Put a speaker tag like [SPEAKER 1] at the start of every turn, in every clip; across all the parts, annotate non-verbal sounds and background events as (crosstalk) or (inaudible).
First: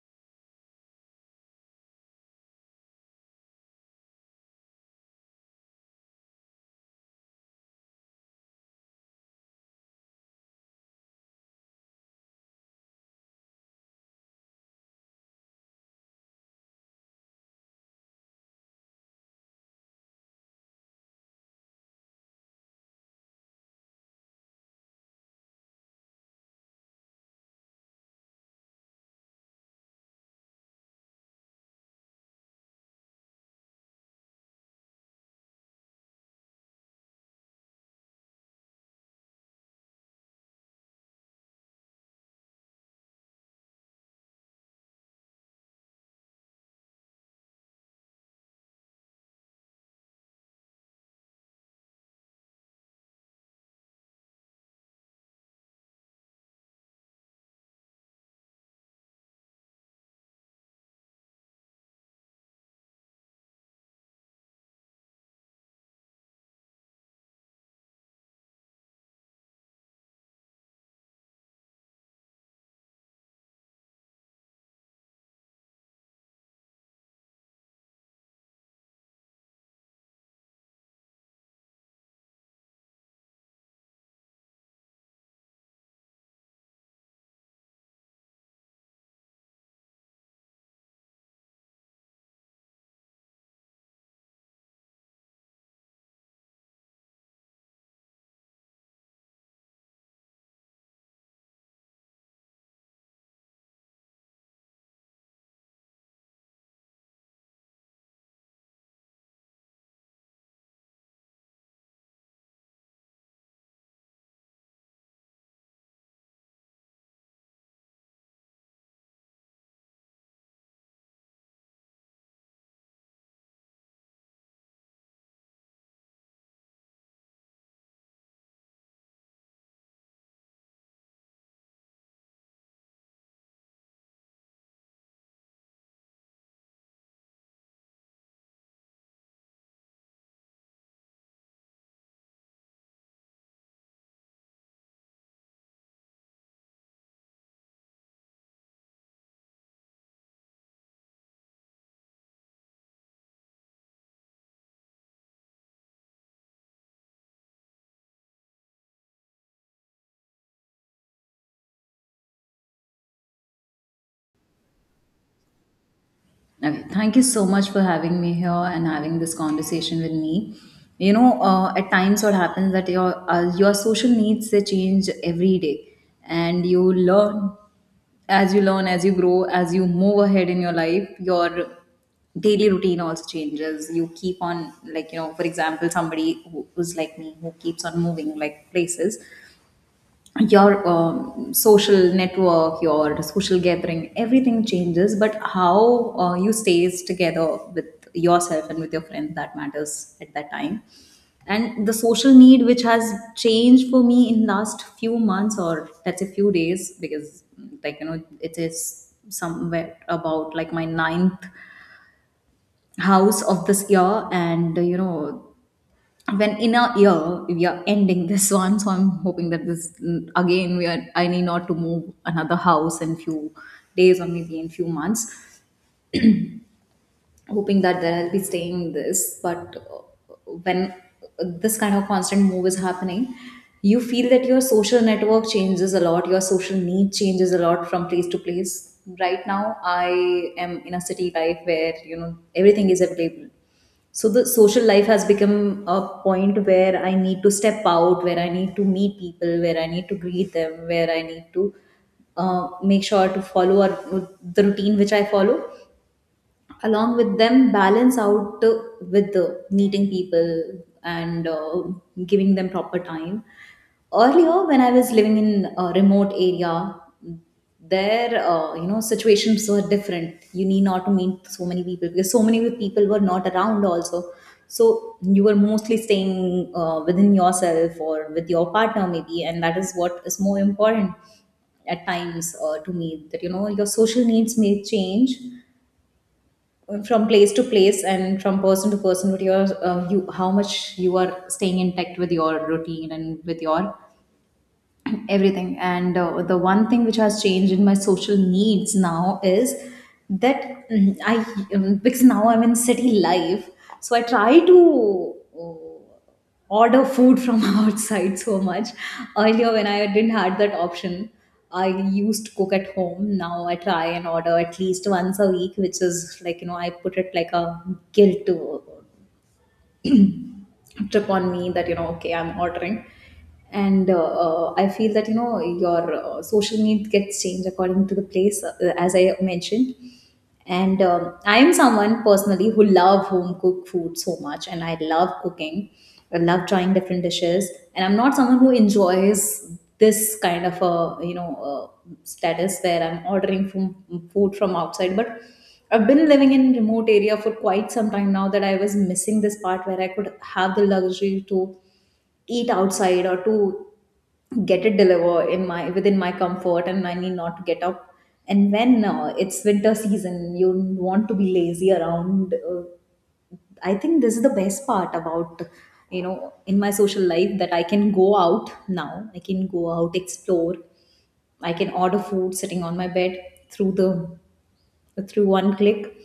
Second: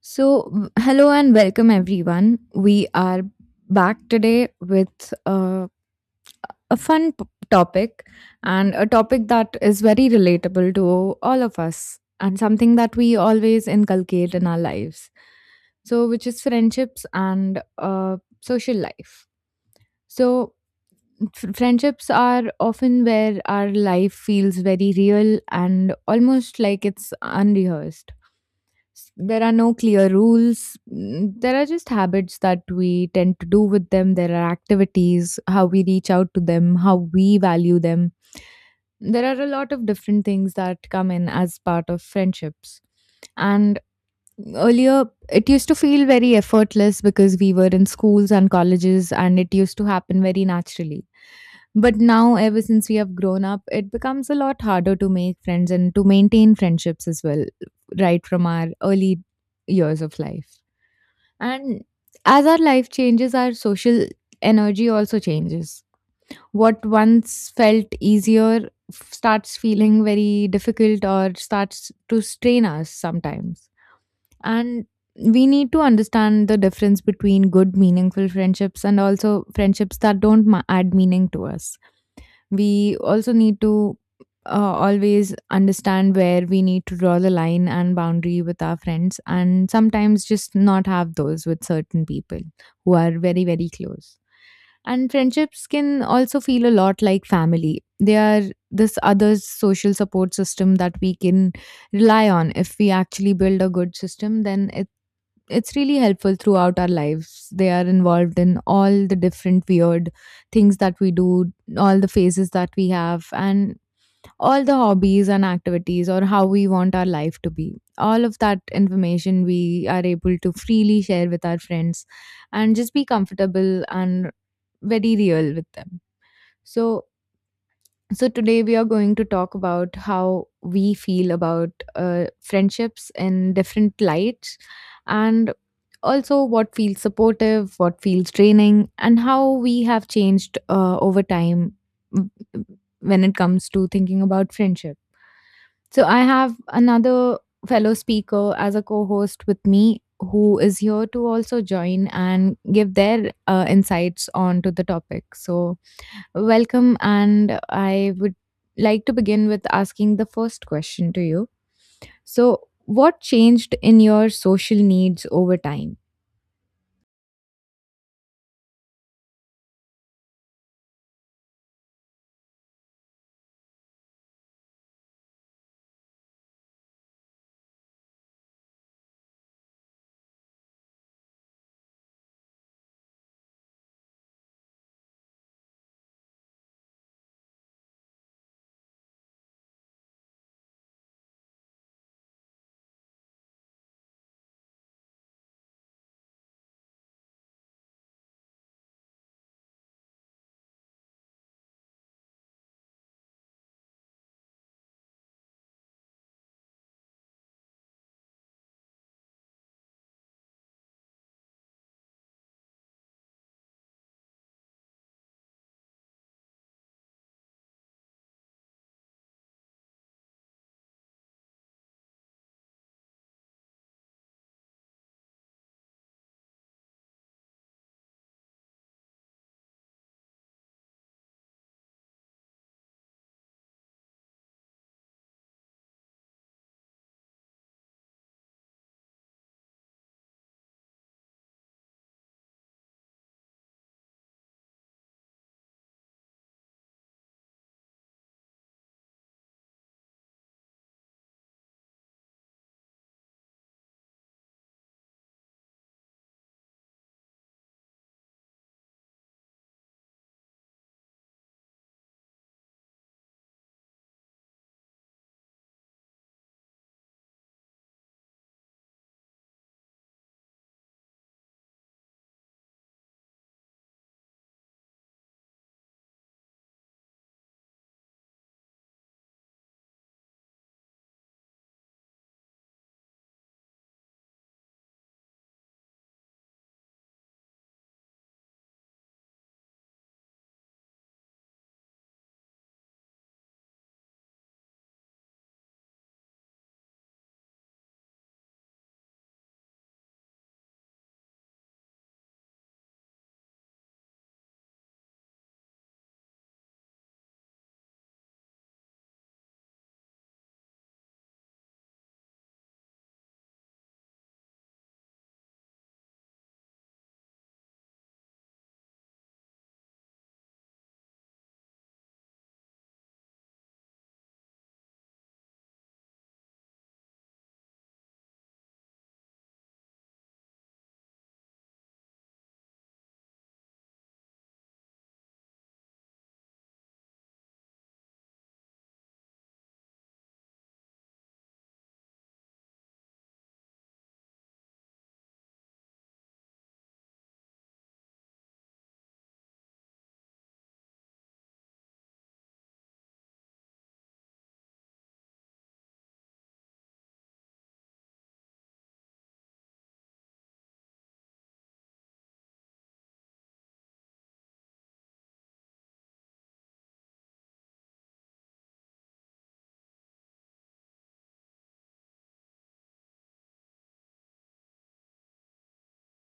[SPEAKER 1] Hello and welcome everyone. We are back today with a topic, and a topic that is very relatable to all of us and something that we always inculcate in our lives. So, which is friendships and social life. So, Friendships are often where our life feels very real and almost like it's unrehearsed. There are no clear rules. There are just habits that we tend to do with them. There are activities, how we reach out to them, how we value them. There are a lot of different things that come in as part of friendships. And earlier, it used to feel very effortless because we were in schools and colleges, and it used to happen very naturally. But now, ever since we have grown up, it becomes a lot harder to make friends and to maintain friendships as well, right from our early years of life. And as our life changes, our social energy also changes. What once felt easier starts feeling very difficult or starts to strain us sometimes. And we need to understand the difference between good, meaningful friendships and also friendships that don't add meaning to us. We also need to uh, always understand where we need to draw the line and boundary with our friends, and sometimes just not have those with certain people who are very very close. And friendships can also feel a lot like family. They are this other social support system that we can rely on. If we actually build a good system, then it's really helpful throughout our lives. They are involved in all the different weird things that we do, all the phases that we have, and all the hobbies and activities or how we want our life to be. All of that information we are able to freely share with our friends and just be comfortable and very real with them. So, so, today we are going to talk about how we feel about friendships in different lights, and also what feels supportive, what feels draining, and how we have changed over time, mm, when it comes to thinking about friendship. So, I have another fellow speaker as a co host with me who is here to also join and give their insights onto the topic. So, welcome, and I would like to begin with asking the first question to you. So, what changed in your social needs over time?
[SPEAKER 2] Okay, thank you so much for having me here and having this conversation with me. You know, at times what happens that your social needs they change every day, and you learn as you learn, as you grow, as you move ahead in your life, your daily routine also changes. You keep on, like, for example, somebody who's like me, who keeps on moving, like, places, your social network, your social gathering, everything changes. But how, you stays together with yourself and with your friends, that matters at that time. And the social need which has changed for me in last few months, or let's say few days, because, like, it is somewhere about like my ninth house of this year. And you know, when in a year we are ending this one, so I'm hoping that this mm, again we are I need not to move another house in few days or maybe in few months. Hoping that there I'll be staying this, but when this kind of constant move is happening, you feel that your social network changes a lot, your social need changes a lot from place to place. Right now I am in a city life where, you know, everything is available, so the social life has become a point where I need to step out, where I need to meet people, where I need to greet them, where I need to make sure to follow the routine which I follow along with them, balance out with the meeting people and giving them proper time. Earlier, when I was living in a remote area, there, you know, situations were different. You need not to meet so many people because so many people were not around also. So you were mostly staying within yourself, or with your partner maybe, and that is what is more important at times, to me, that, you know, your social needs may change from place to place and from person to person, with your you how much you are staying intact with your routine and with your everything. And the one thing which has changed in my social needs now is that, mm, I because now I'm in city life, so I try to uh, order food from (laughs) outside so much. Earlier, when I didn't had that option, I used to cook at home. Now I try and order at least once a week, which is like, I put it like a guilt to trip on me, that, okay, I'm ordering. And I feel that, your social need gets changed according to the place, as I mentioned. And I am someone personally who love home cooked food so much, and I love cooking. I love trying different dishes, and I'm not someone who enjoys this kind of a, status where I'm ordering from food from outside. But I've been living in remote area for quite some time now, that I was missing this part where I could have the luxury to eat outside, or to get it delivered in my within my comfort, and I need not to get up. And when, it's winter season, you want to be lazy around. I think this is the best part about, in my social life, that I can go out. Now I can go out, explore, I can order food sitting on my bed, through the through one click,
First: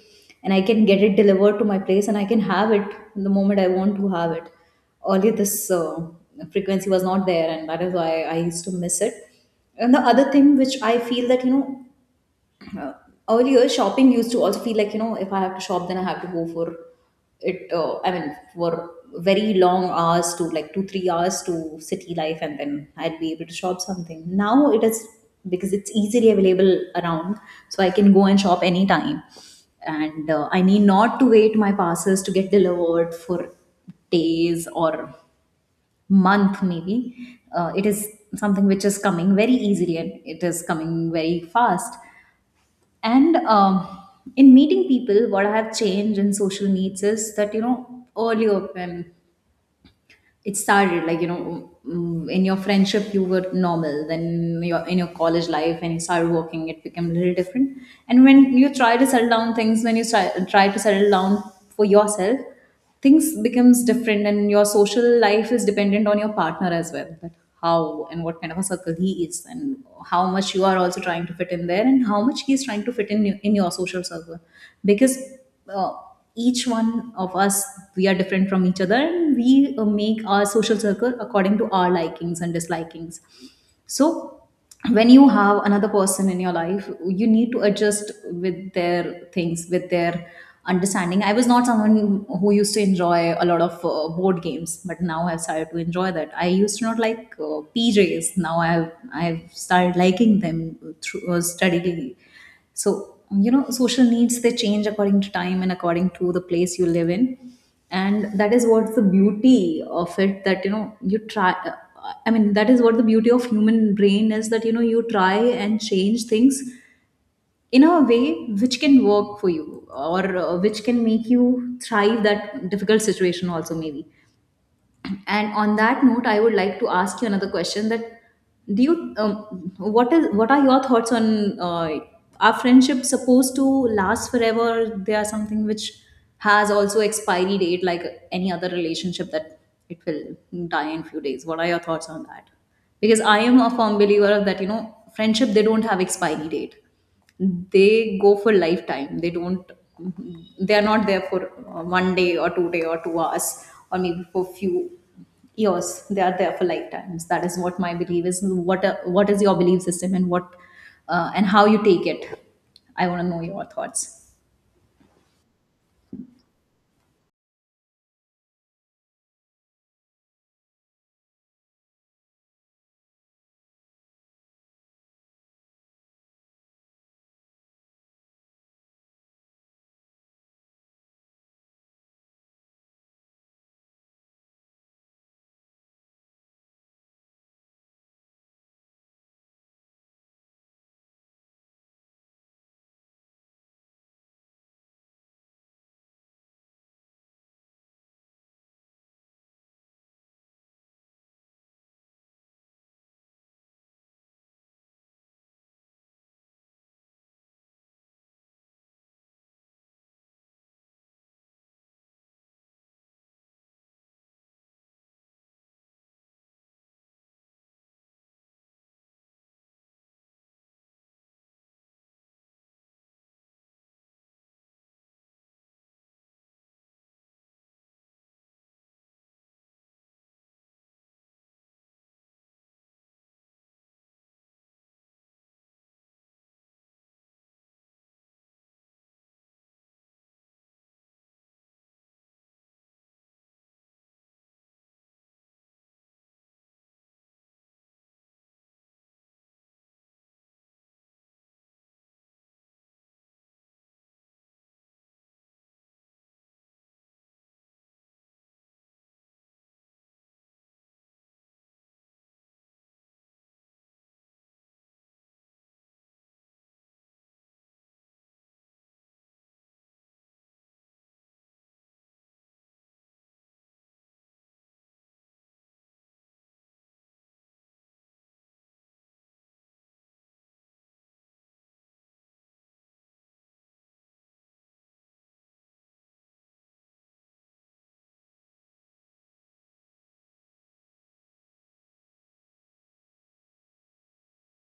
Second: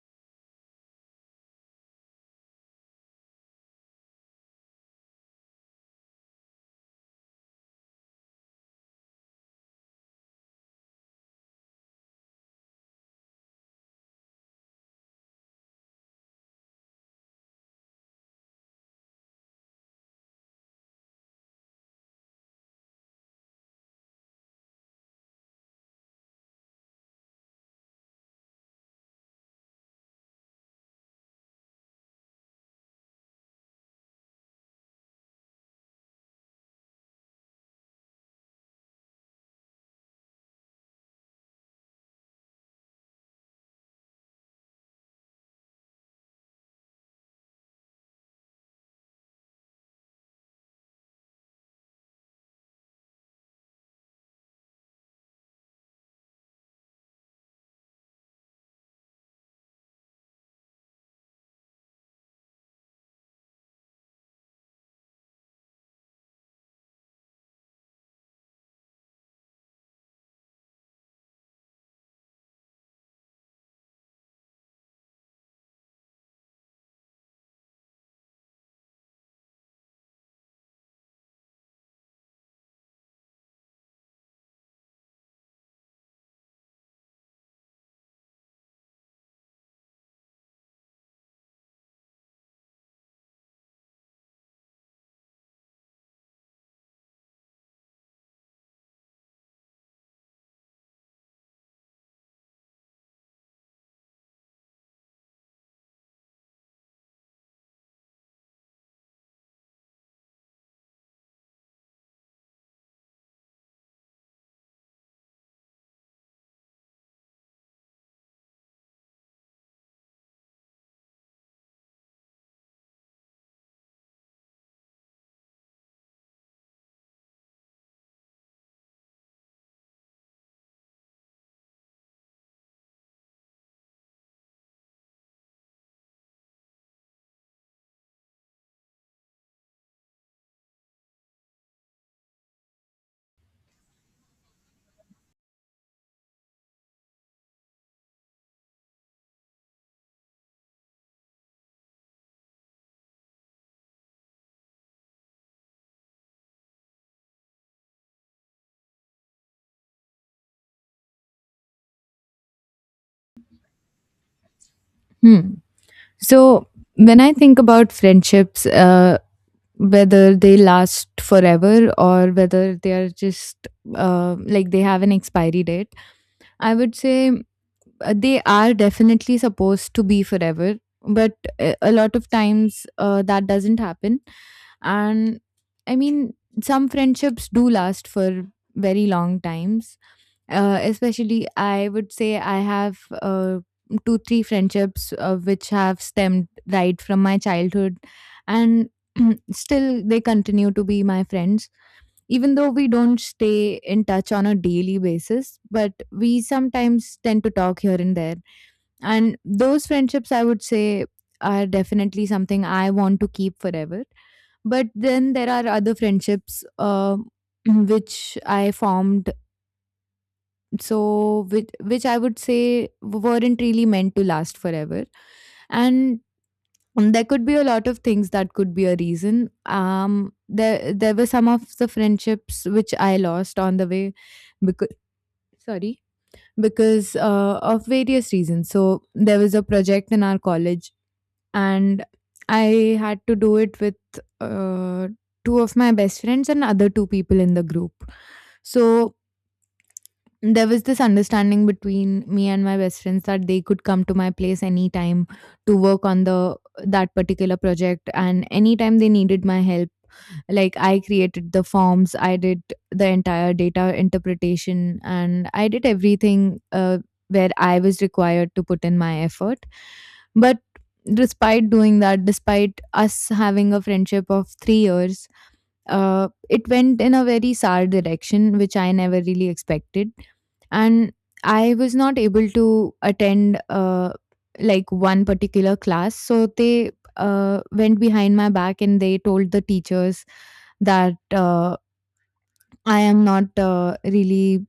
[SPEAKER 2] and I can get it delivered to my place, and I can have it the moment I want to have it. Earlier, this frequency was not there, and that is why I used to miss it. And the other thing which I feel that, you know, uh, earlier shopping used to also feel like, if I have to shop, then I have to go for it, I mean, for very long hours, to like 2 3 hours to city life, and then I'd be able to shop something. Now it is, because it's easily available around, so I can go and shop anytime. And I need not to wait my parcels to get delivered for days, or month maybe. It is something which is coming very easily, and it is coming very fast. And in meeting people, what I have changed in social meets is that, you know, earlier when it started, like, in your friendship you were normal. Then your in your college life, when you started working, it became a little different. And when you try to settle down things, when you try to settle down for yourself, things becomes different. And your social life is dependent on your partner as well, that how and what kind of a circle he is, and how much you are also trying to fit in there, and how much he is trying to fit in your social circle, because, uh, each one of us, we are different from each other, and we make our social circle according to our likings and dislikings. So when you have another person in your life, you need to adjust with their things, with their understanding. I was not someone who used to enjoy a lot of board games, but now I've started to enjoy that. I used to not like, pjs, now I've started liking them through, steadily. So, you know, social needs they change according to time and according to the place you live in. And that is what's the beauty of it, that, you know, you try, I mean, that is what the beauty of human brain is, that, you know, you try and change things in a way which can work for you, or which can make you thrive that difficult situation also, maybe. And on that note, I would like to ask you another question, that do you what is what are your thoughts on, are friendships supposed to last forever, they are something which has also expiry date, like any other relationship, that it will die in few days? What are your thoughts on that? Because I am a firm believer of that, you know, friendship they don't have expiry date, they go for lifetime, they don't, they are not there for one day or 2 day or 2 hours, or maybe for few years, they are there for lifetimes. That is what my belief is. What is your belief system, and what and how you take it? I want to know your thoughts.
[SPEAKER 1] Hmm. So, when I think about friendships, whether they last forever or whether they are just like they have an expiry date, I would say they are definitely supposed to be forever. But a lot of times that doesn't happen. And I mean, some friendships do last for very long times, especially I would say I have two, three friendships which have stemmed right from my childhood, and (clears throat) still they continue to be my friends. Even though we don't stay in touch on a daily basis, but we sometimes tend to talk here and there. And those friendships, I would say, are definitely something I want to keep forever. But then there are other friendships, (clears throat) which I formed, so which I would say weren't really meant to last forever. And there could be a lot of things that could be a reason. There were some of the friendships which I lost on the way because, sorry, because of various reasons. So there was a project in our college, and I had to do it with uh, two of my best friends and other two people in the group. So there was this understanding between me and my best friends that they could come to my place anytime to work on the that particular project, and anytime they needed my help, like I created the forms, I did the entire data interpretation, and I did everything where I was required to put in my effort. But despite doing that, despite us having a friendship of 3 years, it went in a very sad direction which I never really expected. And I was not able to attend like one particular class, so they went behind my back and they told the teachers that, I am not really,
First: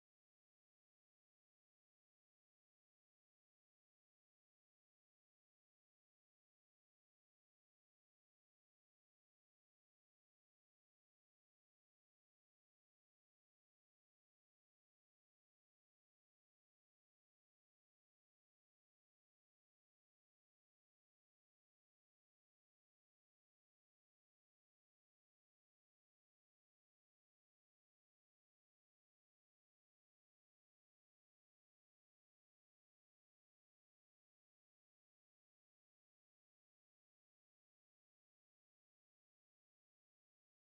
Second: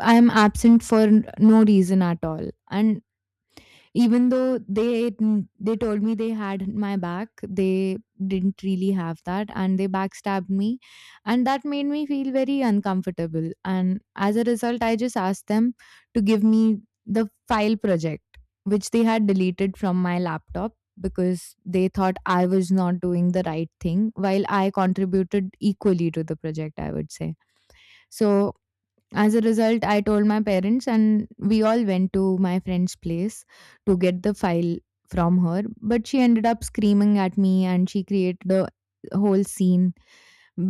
[SPEAKER 1] I am absent for no reason at all. And even though they told me they had my back, they didn't really have that, and they backstabbed me. And that made me feel very uncomfortable, and as a result I just asked them to give me the file project which they had deleted from my laptop, because they thought I was not doing the right thing while I contributed equally to the project, I would say. So as a result, I told my parents, and we all went to my friend's place to get the file from her. But she ended up screaming at me, and she created a whole scene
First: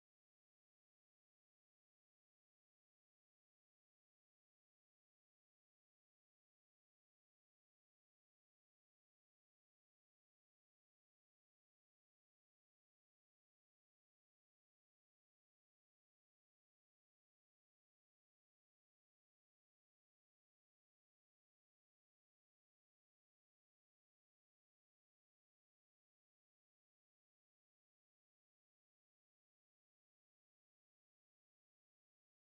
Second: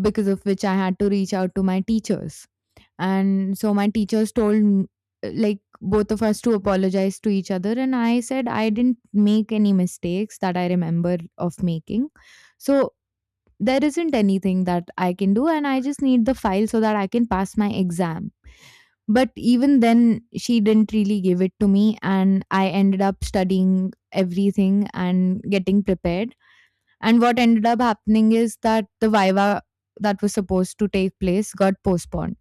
[SPEAKER 1] because of which I had to reach out to my teachers. And so my teachers told like both of us to apologize to each other, and I said I didn't make any mistakes that I remember of making. So there isn't anything that I can do, and I just need the file so that I can pass my exam. But even then, she didn't really give it to me, and I ended up studying everything and getting prepared. And what ended up happening is that the viva that was supposed to take place got postponed.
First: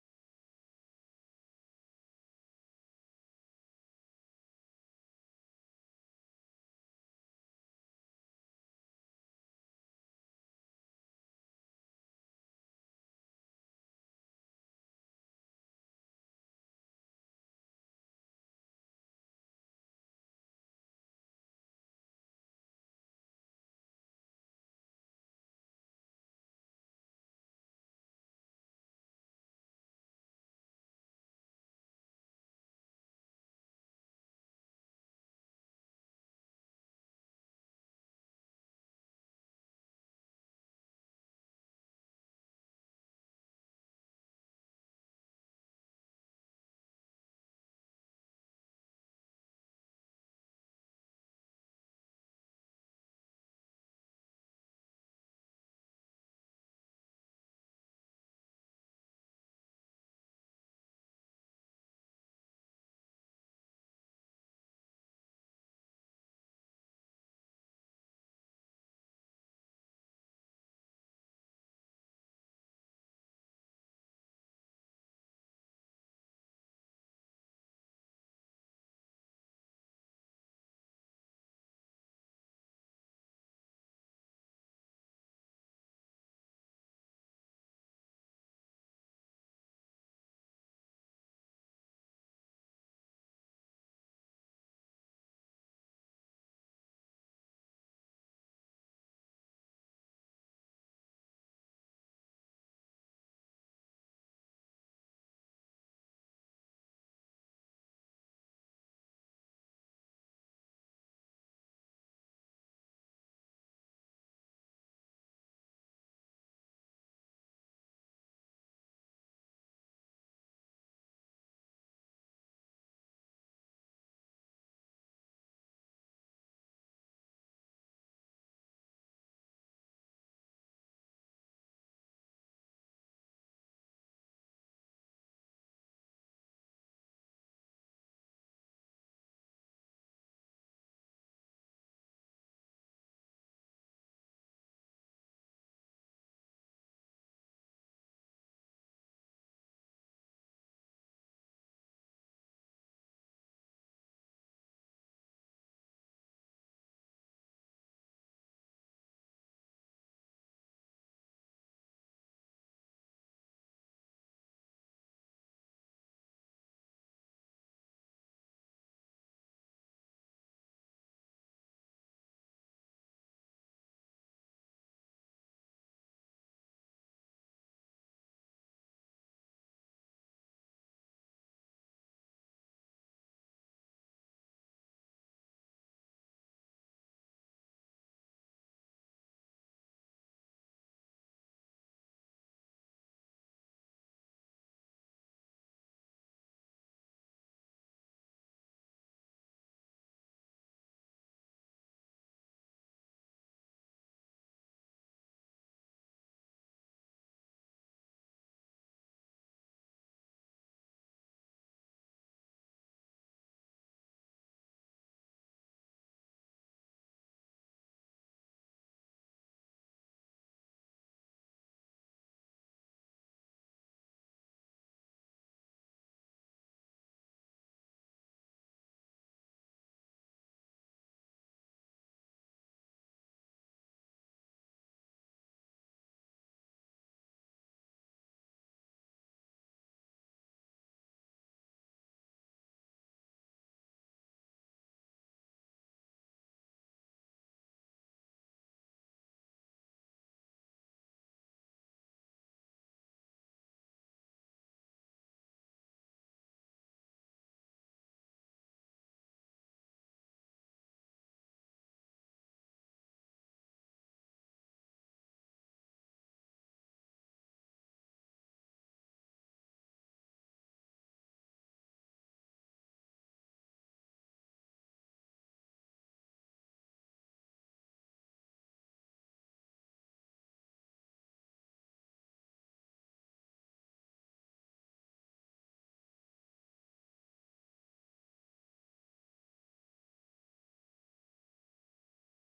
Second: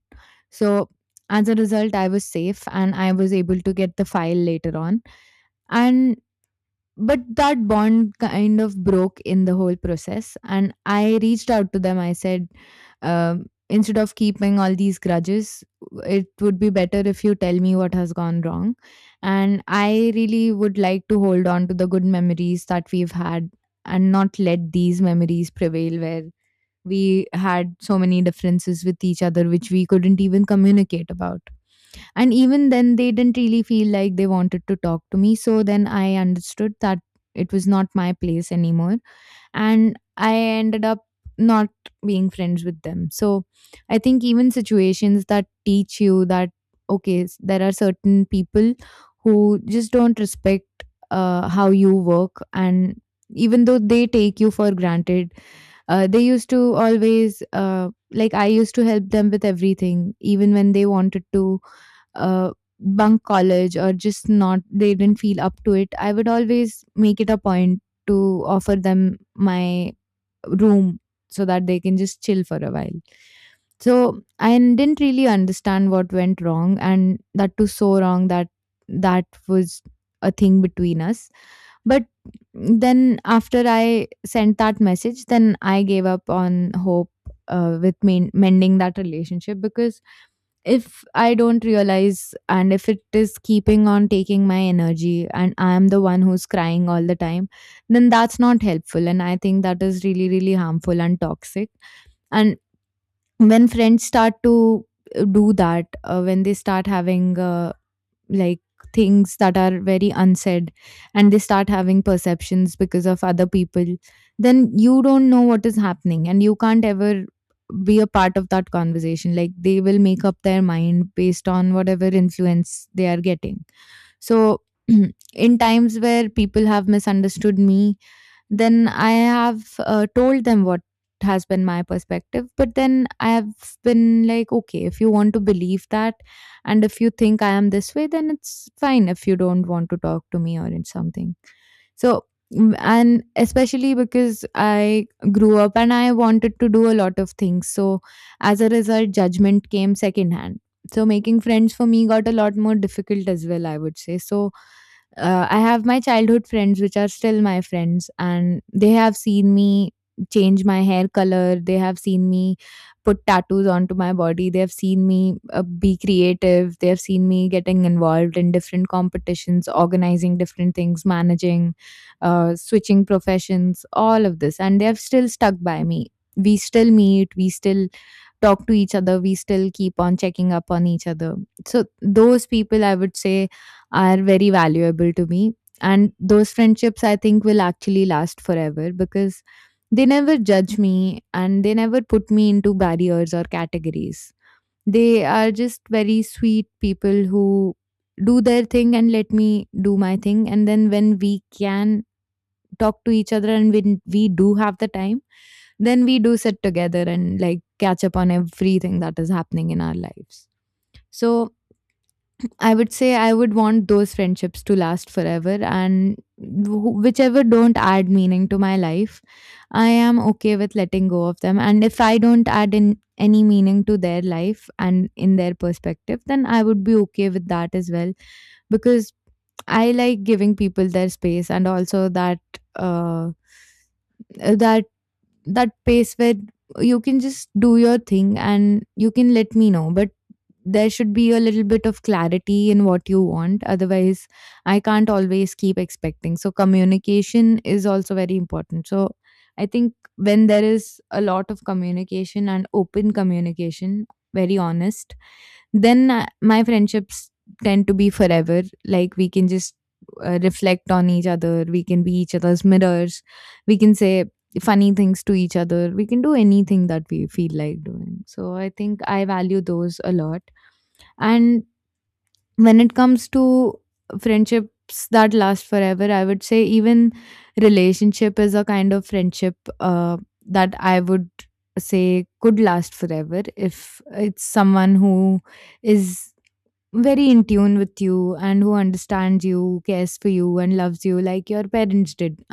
[SPEAKER 1] So, as a result, I was safe and I was able to get the file later on. And but that bond kind of broke in the whole process, and I reached out to them. I said, instead of keeping all these grudges, it would be better if you tell me what has gone wrong, and I really would like to hold on to the good memories that we've had, and not let these memories prevail where we had so many differences with each other which we couldn't even communicate about. And even then, they didn't really feel like they wanted to talk to me. So then I understood that it was not my place anymore. And I ended up not being friends with them. So I think even situations that teach you that, okay, there are certain people who just don't respect how you work. And even though they take you for granted, they used to always like I used to help them with everything, even when they wanted to uh, bunk college, or just not, they didn't feel up to it. I would always make it a point to offer them my room so that they can just chill for a while. So I didn't really understand what went wrong, and that too so wrong that that was a thing between us. But then after I sent that message, then I gave up on hope with mending that relationship. Because if I don't realize, and if it is keeping on taking my energy and I am the one who's crying all the time, then that's not helpful. And I think that is really, really harmful and toxic. And when friends start to do that, when they start having like things that are very unsaid, and they start having perceptions because of other people, then you don't know what is happening, and you can't ever be a part of that conversation. Like they will make up their mind based on whatever influence they are getting. So (clears throat) in times where people have misunderstood me, then I have told them what has been my perspective. But then I have been like, okay, if you want to believe that, and if you think I am this way, then it's fine if you don't want to talk to me or in something. So, and especially because I grew up and I wanted to do a lot of things. So, as a result, judgment came secondhand. So, making friends for me got a lot more difficult as well, I would say. So, I have my childhood friends, which are still my friends, and they have seen me change my hair color. They have seen me put tattoos onto my body. They have seen me be creative. They have seen me getting involved in different competitions, organizing different things, managing, switching professions, all of this. And they have still stuck by me. We still meet, we still talk to each other, we still keep on checking up on each other. So, those people, I would say, are very valuable to me. And those friendships, I think, will actually last forever because they never judge me and they never put me into barriers or categories. They are just very sweet people who do their thing and let me do my thing. And then when we can talk to each other and when we do have the time, then we do sit together and like catch up on everything that is happening in our lives. So I would say I would want those friendships to last forever, and whichever don't add meaning to my life, I am okay with letting go of them. And if I don't add in any meaning to their life and in their perspective, then I would be okay with that as well, because I like giving people their space, and also that, uh, that that pace where you can just do your thing and you can let me know, but there should be a little bit of clarity in what you want, otherwise I can't always keep expecting. So communication is also very important. So I think when there is a lot of communication and open communication, very honest, then my friendships tend to be forever. Like we can just reflect on each other. We can be each other's mirrors. We can say funny things to each other. We can do anything that we feel like doing. So I think I value those a lot. And when it comes to friendships that last forever, I would say even relationship is a kind of friendship that I would say could last forever if it's someone who is very in tune with you and who understands you, cares for you, and loves you like your parents did.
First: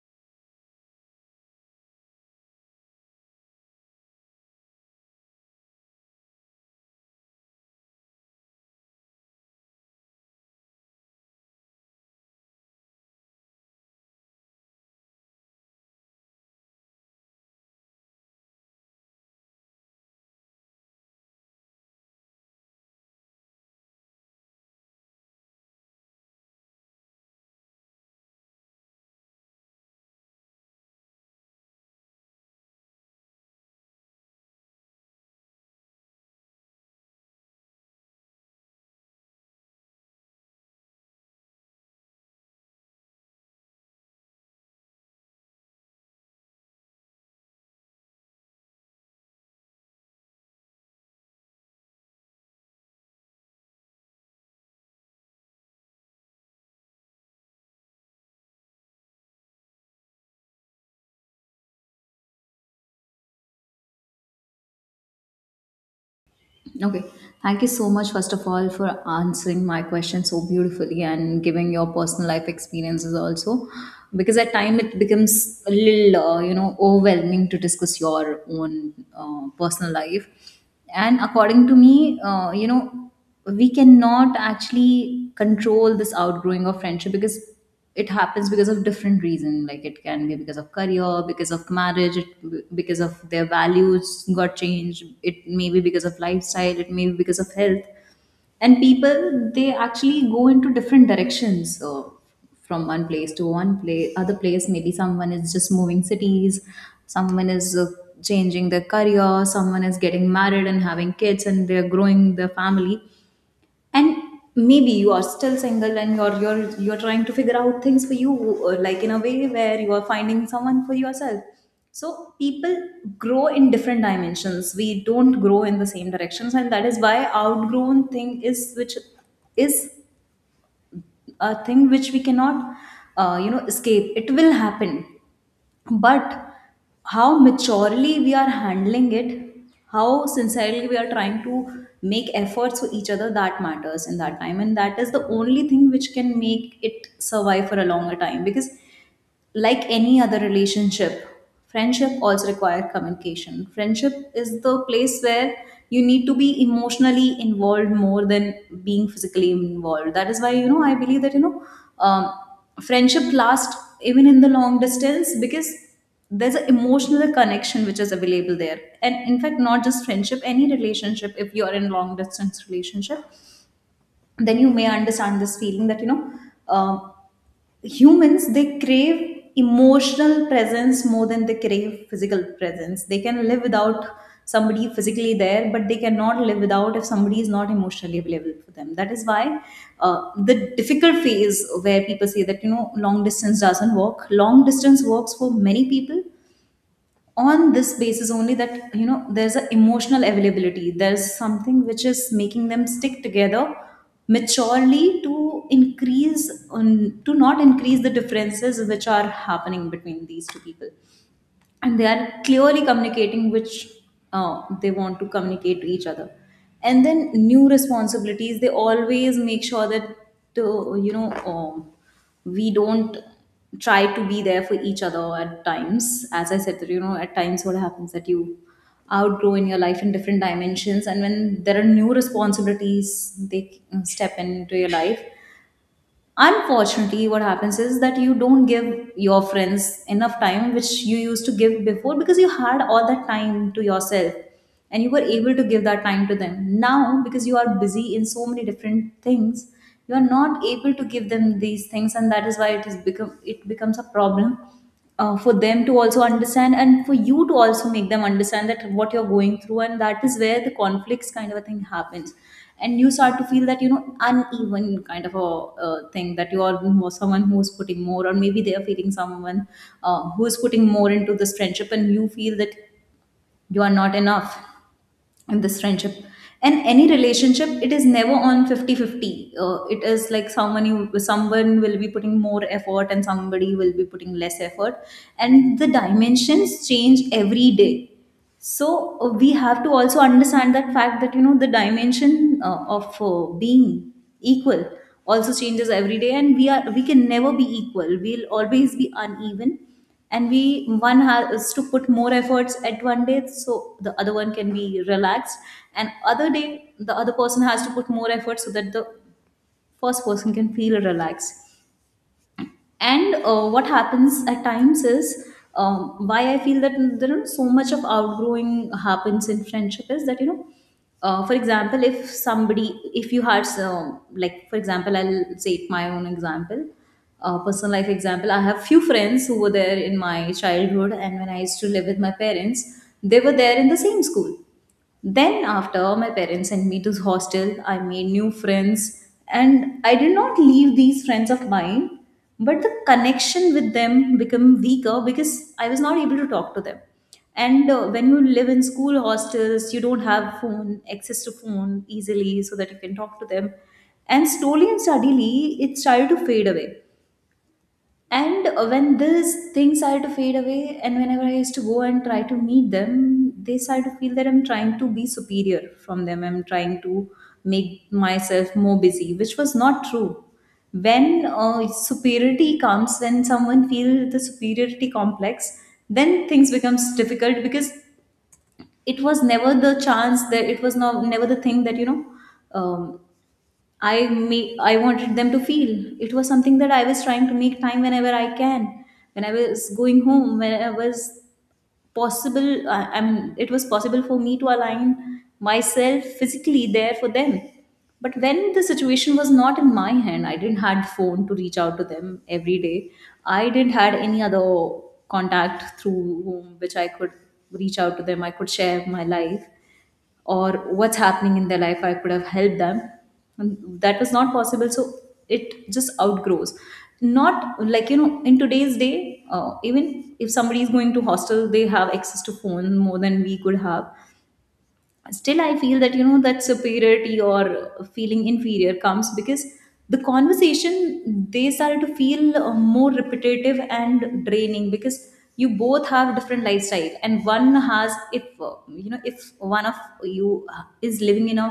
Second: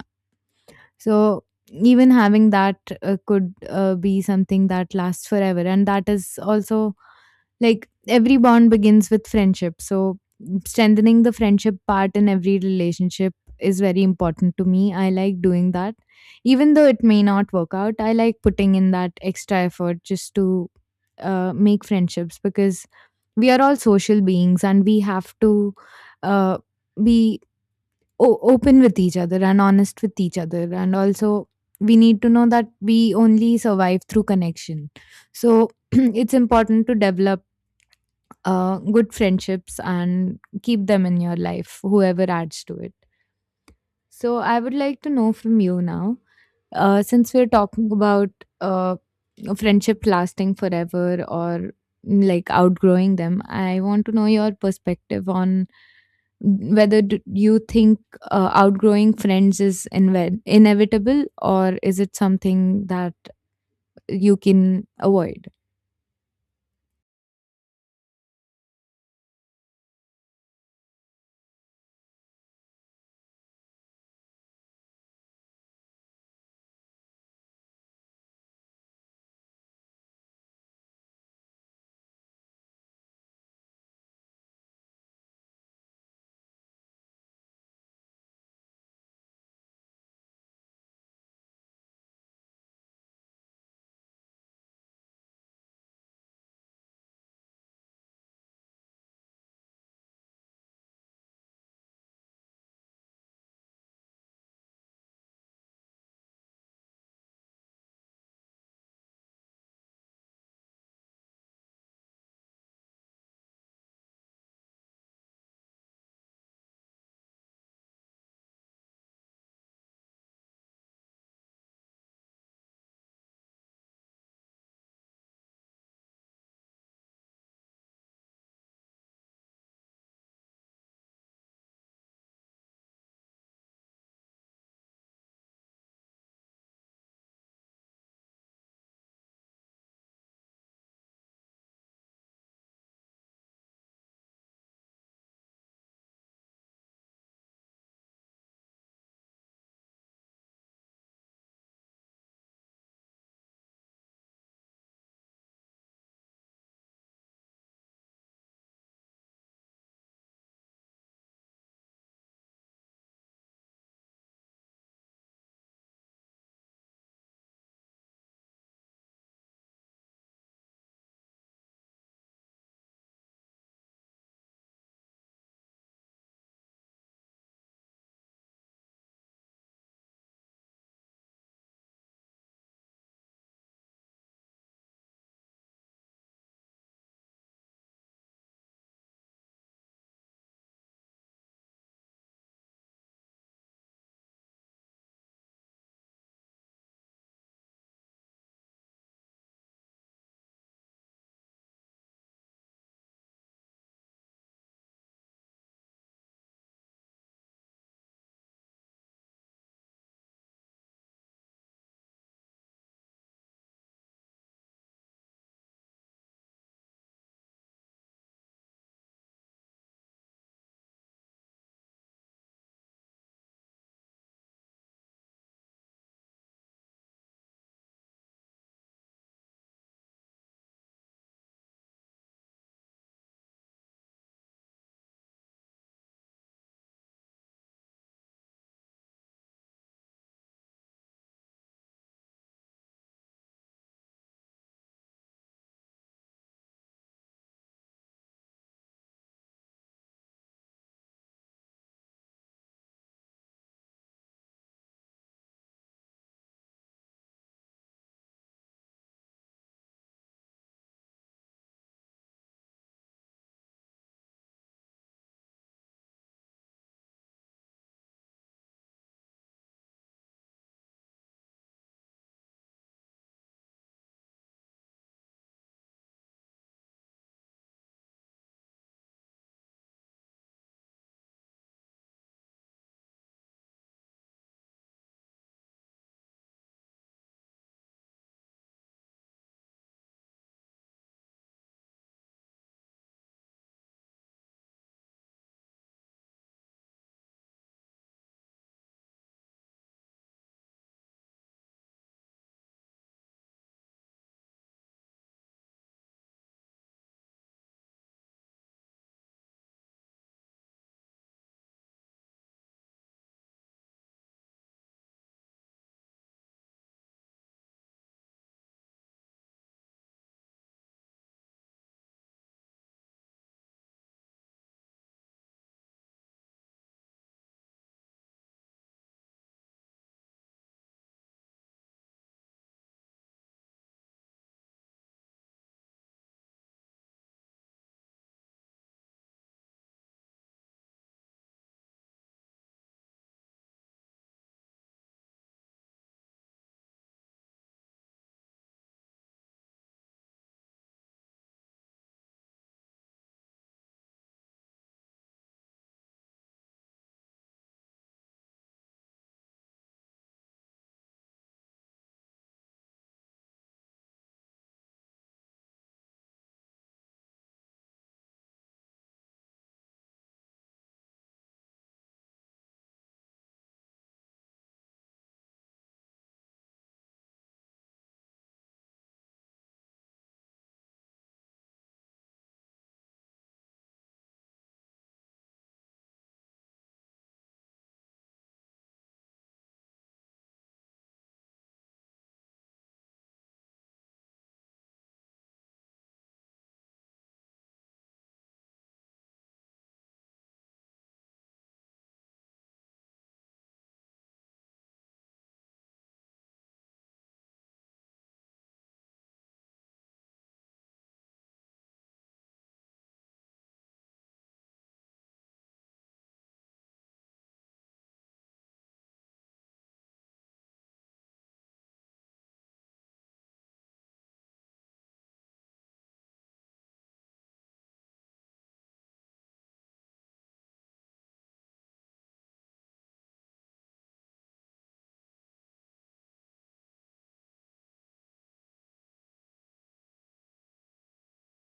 [SPEAKER 1] So, even having that could be something that lasts forever, and that is also like every bond begins with friendship. So strengthening the friendship part in every relationship is very important to me. I like doing that. Even though it may not work out, I like putting in that extra effort just to make friendships, because we are all social beings and we have to uh, be open with each other and honest with each other. And also, we need to know that we only survive through connection. So, (clears throat) it's important to develop good friendships and keep them in your life, whoever adds to it. So, I would like to know from you now, since we're talking about uh, friendship lasting forever or, like outgrowing them, I want to know your perspective on whether do you think outgrowing friends is inevitable, or is it something that you can avoid?
[SPEAKER 2] Okay. Thank you so much, first of all, for answering my question so beautifully, and giving your personal life experiences also. Because at time it becomes a little, overwhelming to discuss your own personal life. And according to me, we cannot actually control this outgrowing of friendship, because it happens because of different reason, like it can be because of career, because of marriage, because of their values got changed, it may be because of lifestyle, it may be because of health. And people, they actually go into different directions. So from one place to one place other place, maybe someone is just moving cities, someone is changing their career, someone is getting married and having kids, and they're growing their family. And maybe you are still single, and you're trying to figure out things for you, like, in a way where you are finding someone for yourself. So people grow in different dimensions, we don't grow in the same directions, and that is why outgrown thing is a thing which we cannot, escape. It will happen. But how maturely we are handling it, how sincerely we are trying to make efforts for each other, that matters in that time, and that is the only thing which can make it survive for a longer time. Because like any other relationship, friendship also require communication. Friendship is the place where you need to be emotionally involved more than being physically involved. That is why, you know, I believe that, um, friendship lasts even in the long distance, because there's an emotional connection which is available there. And in fact, not just friendship, any relationship, if you are in long distance relationship, then you may understand this feeling, that, um humans they crave emotional presence more than they crave physical presence. They can live without somebody physically there, but they cannot live without, if somebody is not emotionally available for them. That is why, the difficult phase where people say that, long distance doesn't work. Long distance works for many people on This basis only that, you know, there's an emotional availability, there's something which is making them stick together maturely to increase on to not increase the differences which are happening between these two people, and they are clearly communicating which they want to communicate to each other. And then new responsibilities, they always make sure that uh, you know um, we don't try to be there for each other at times. As I said that, you know, at times what happens that you outgrow in your life in different dimensions, and when there are new responsibilities, they step into your life. Unfortunately, what happens is that you don't give your friends enough time which you used to give before, because you had all that time to yourself and you were able to give that time to them. Now, because you are busy in so many different things, you are not able to give them these things, and that is why it becomes a problem for them to also understand and for you to also make them understand that what you're going through, and that is where the conflicts kind of a thing happens. And you start to feel that, you know, uneven kind of a thing, that you are more someone who's putting more, or maybe they are feeling someone who's putting more into this friendship, and you feel that you are not enough in this friendship. And any relationship, it is never on 50 50. It is like someone will be putting more effort and somebody will be putting less effort, and the dimensions change every day. So we have to also understand that fact that, you know, the dimension of being equal also changes every day, and we can never be equal. We'll always be uneven, and we one has to put more efforts at one day, so the other one can be relaxed, and other day the other person has to put more effort so that the first person can feel relaxed. And what happens at times is, why I feel that there is so much of outgrowing happens in friendship is that, you know, for example, if somebody, if you had, so like for example, I'll say my own example. Personal life example: I have few friends who were there in my childhood, and when I used to live with my parents, they were there in the same school. Then, after my parents sent me to hostel, I made new friends, and I did not leave these friends of mine, but the connection with them became weaker because I was not able to talk to them. And when you live in school hostels, you don't have phone, access to phone easily so that you can talk to them. And slowly and steadily, it started to fade away. And when these things are to fade away, and whenever I used to go and try to meet them, they start to feel that I'm trying to be superior from them. I'm trying to make myself more busy, which was not true. When superiority comes, when someone feels the superiority complex, then things becomes difficult, because it was never the chance, that it was not never the thing that, you know, um, I make, I wanted them to feel. It was something that I was trying to make time whenever I can, when I was going home, when I was possible. I mean, it was possible for me to align myself physically there for them. But when the situation was not in my hand, I didn't had phone to reach out to them every day. I didn't had any other contact through whom, which I could reach out to them. I could share my life or what's happening in their life, I could have helped them, and that was not possible. So it just outgrows, not like, you know, in today's day, even if somebody is going to hostel, they have access to phone more than we could have. Still I feel that, you know, that superiority or feeling inferior comes because the conversation, they started to feel more repetitive and draining, because you both have different lifestyle, and one has, if you know, if one of you is living in a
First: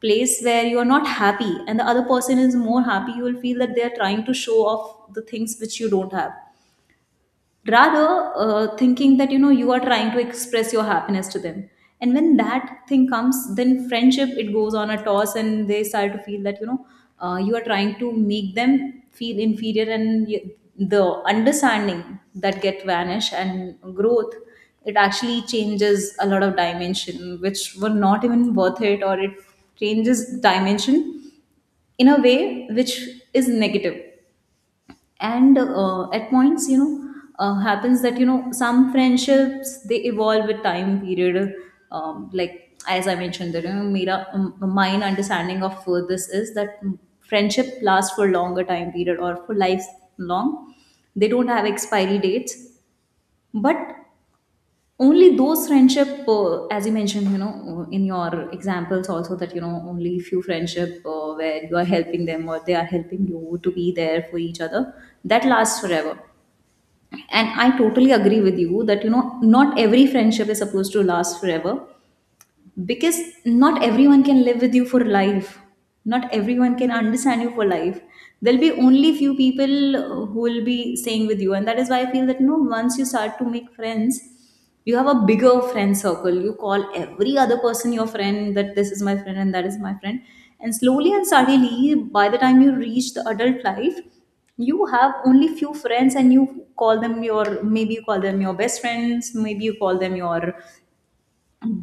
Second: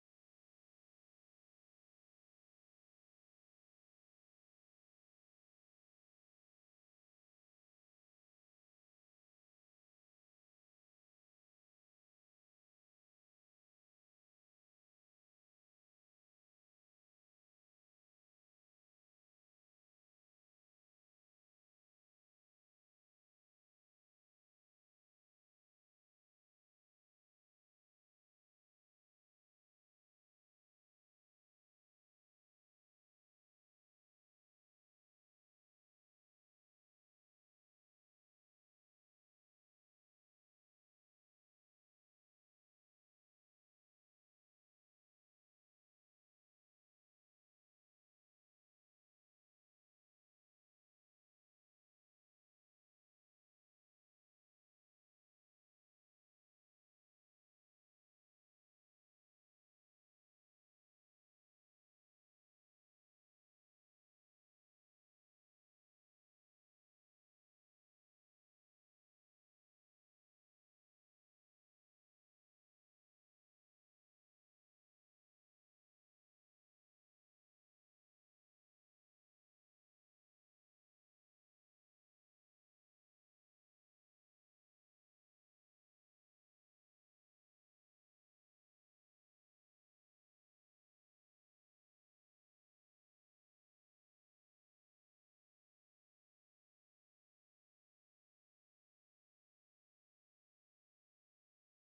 [SPEAKER 2] place where you are not happy, and the other person is more happy, you will feel that they are trying to show off the things which you don't have, rather thinking that, you know, you are trying to express your happiness to them. And when that thing comes, then friendship, it goes on a toss, and they start to feel that, you know, you are trying to make them feel inferior, and you, the understanding that get vanish, and growth, it actually changes a lot of dimension which were not even worth it, or it changes dimension in a way which is negative. And at points, you know, happens that, you know, some friendships they evolve with time period. Like as I mentioned that, you know, Mira, mine understanding of this is that friendship lasts for longer time period or for life long. They don't have expiry dates. But only those friendship as you mentioned, you know, in your examples also, that, you know, only few friendship where you are helping them or they are helping you to be there for each other, that lasts forever. And I totally agree with you that, you know, not every friendship is supposed to last forever, because not everyone can live with you for life, not everyone can understand you for life. There'll be only few people who will be staying with you, and that is why I feel that no. Once you start to make friends, you have a bigger friend circle, you call every other person your friend, that this is my friend and that is my friend. And slowly and steadily, by the time you reach the adult life, you have only few friends, and you call them your, maybe you call them your best friends, maybe you call them your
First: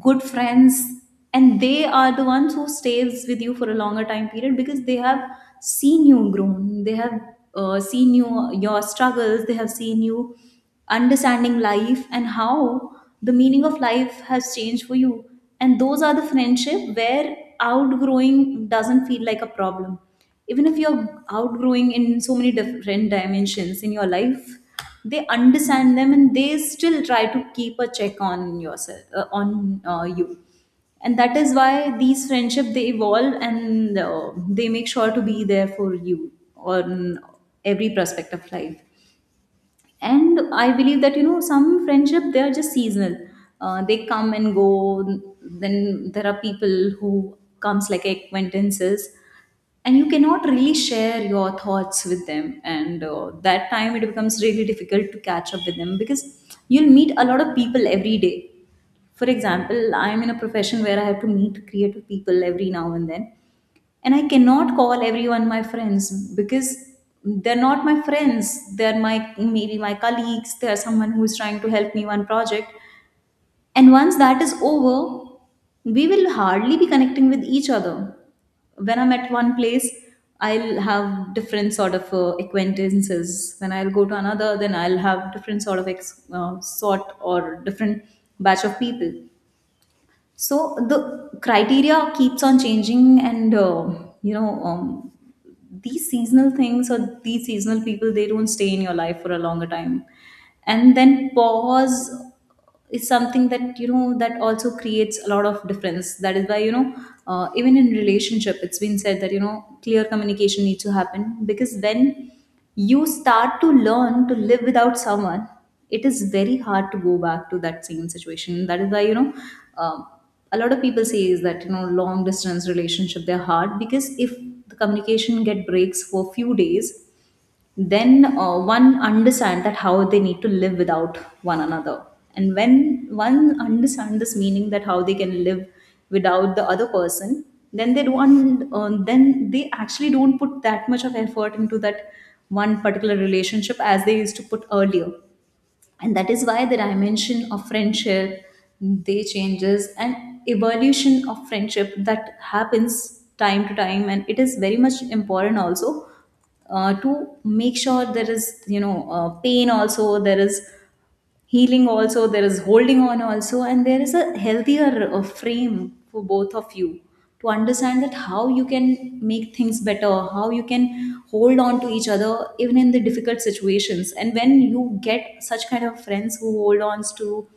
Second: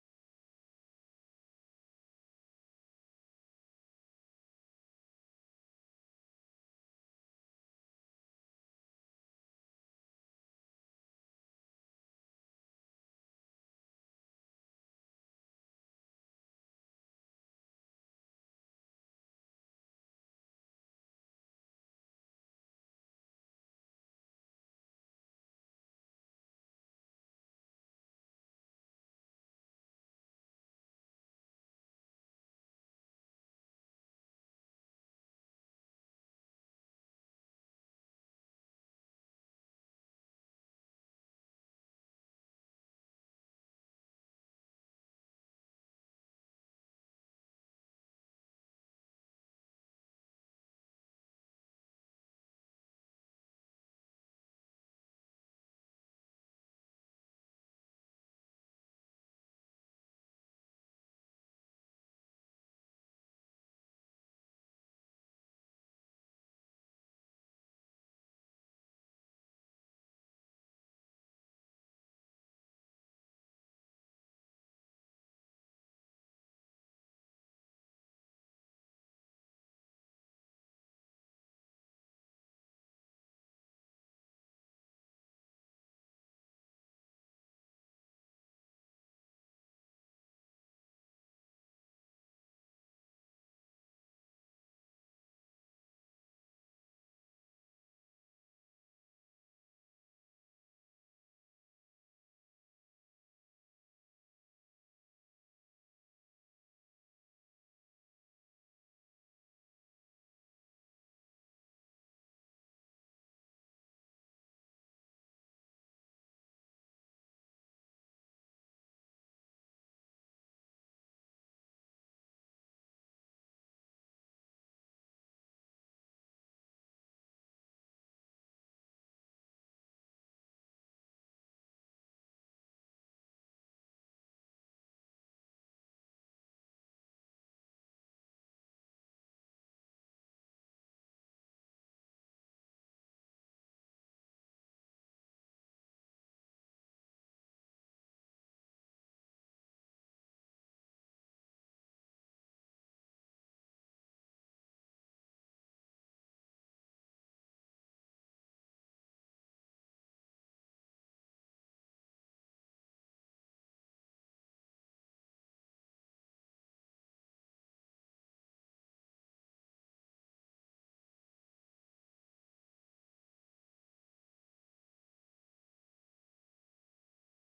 [SPEAKER 2] good friends. And they are the ones who stays with you for a longer time period, because they have seen you grown, they have seen you your struggles, they have seen you understanding life and how the meaning of life has changed for you. And those are the friendship where outgrowing doesn't feel like a problem. Even if you're outgrowing in so many different dimensions in your life, they understand them, and they still try to keep a check on yourself, on you. And that is why these friendship, they evolve, and they make sure to be there for you on every prospect of life. And I believe that, you know, some friendship, they are just seasonal. They come and go. Then there are people who comes like acquaintances, and you cannot really share your thoughts with them, and that time it becomes really difficult to catch up with them, because you'll meet a lot of people every day. For example, I'm in a profession where I have to meet creative people every now and then, and I cannot call everyone my friends, because they're not my friends. They're my, maybe my colleagues, they're someone who's trying to help me one project, and once that is over, we will hardly be connecting with each other. When I'm at one place, I'll have different sort of acquaintances. When I'll go to another, then I'll have different sort of sort, or different batch of people. So the criteria keeps on changing, and you know um, these seasonal things, or these seasonal people, they don't stay in your life for a longer time. And then pause is something that, you know, that also creates a lot of difference. That is why, you know, even in relationship, it's been said that, you know, clear communication needs to happen, because when you start to learn to live without someone, it is very hard to go back to that same situation. That is why, you know, um, a lot of people say is that, you know, long distance relationship, they're hard, because if the communication get breaks for few days, then one understand that how they need to live without one another. And when one understand this meaning, that how they can live without the other person, then they don't then they actually don't put that much of effort into that one particular relationship as they used to put earlier. And that is why the dimension of friendship, they changes, and evolution of friendship that happens time to time, and it is very much important also to make sure there is, you know, pain also, there is healing also, there is holding on also, and there is a healthier frame for both of you to understand that how you can make things better, how you can hold on to each other even in the difficult situations. And when you get such kind of friends who hold on to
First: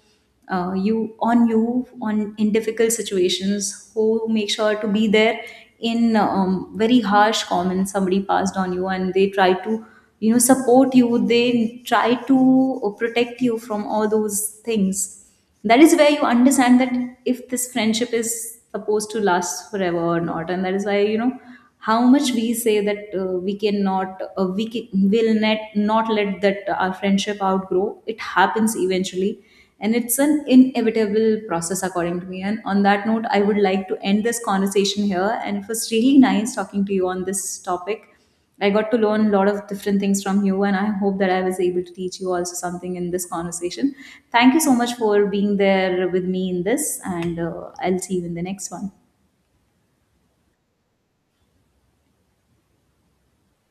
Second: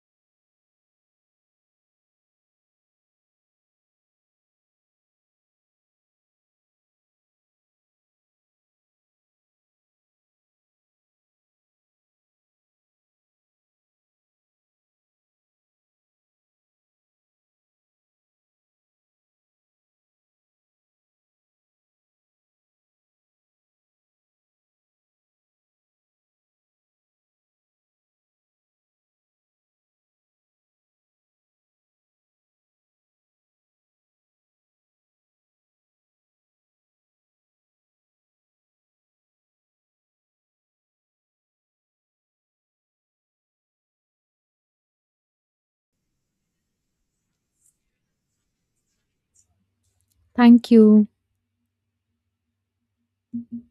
[SPEAKER 2] you on in difficult situations, who make sure to be there in very harsh comments somebody passed on you, and they try to, you know, support you, they try to protect you from all those things, that is where you understand that if this friendship is supposed to last forever or not. And that is why, you know, how much we say that we cannot we can, will net, not let that our friendship outgrow, it happens eventually, and it's an inevitable process according to me. And on that note, I would like to end this conversation here, and it was really nice talking to you on this topic. I got to learn a lot of different things from you, and I hope that I was able to teach you also something in this conversation. Thank you so much for being there with me in this, and I'll see you in the next one.
[SPEAKER 1] Thank you.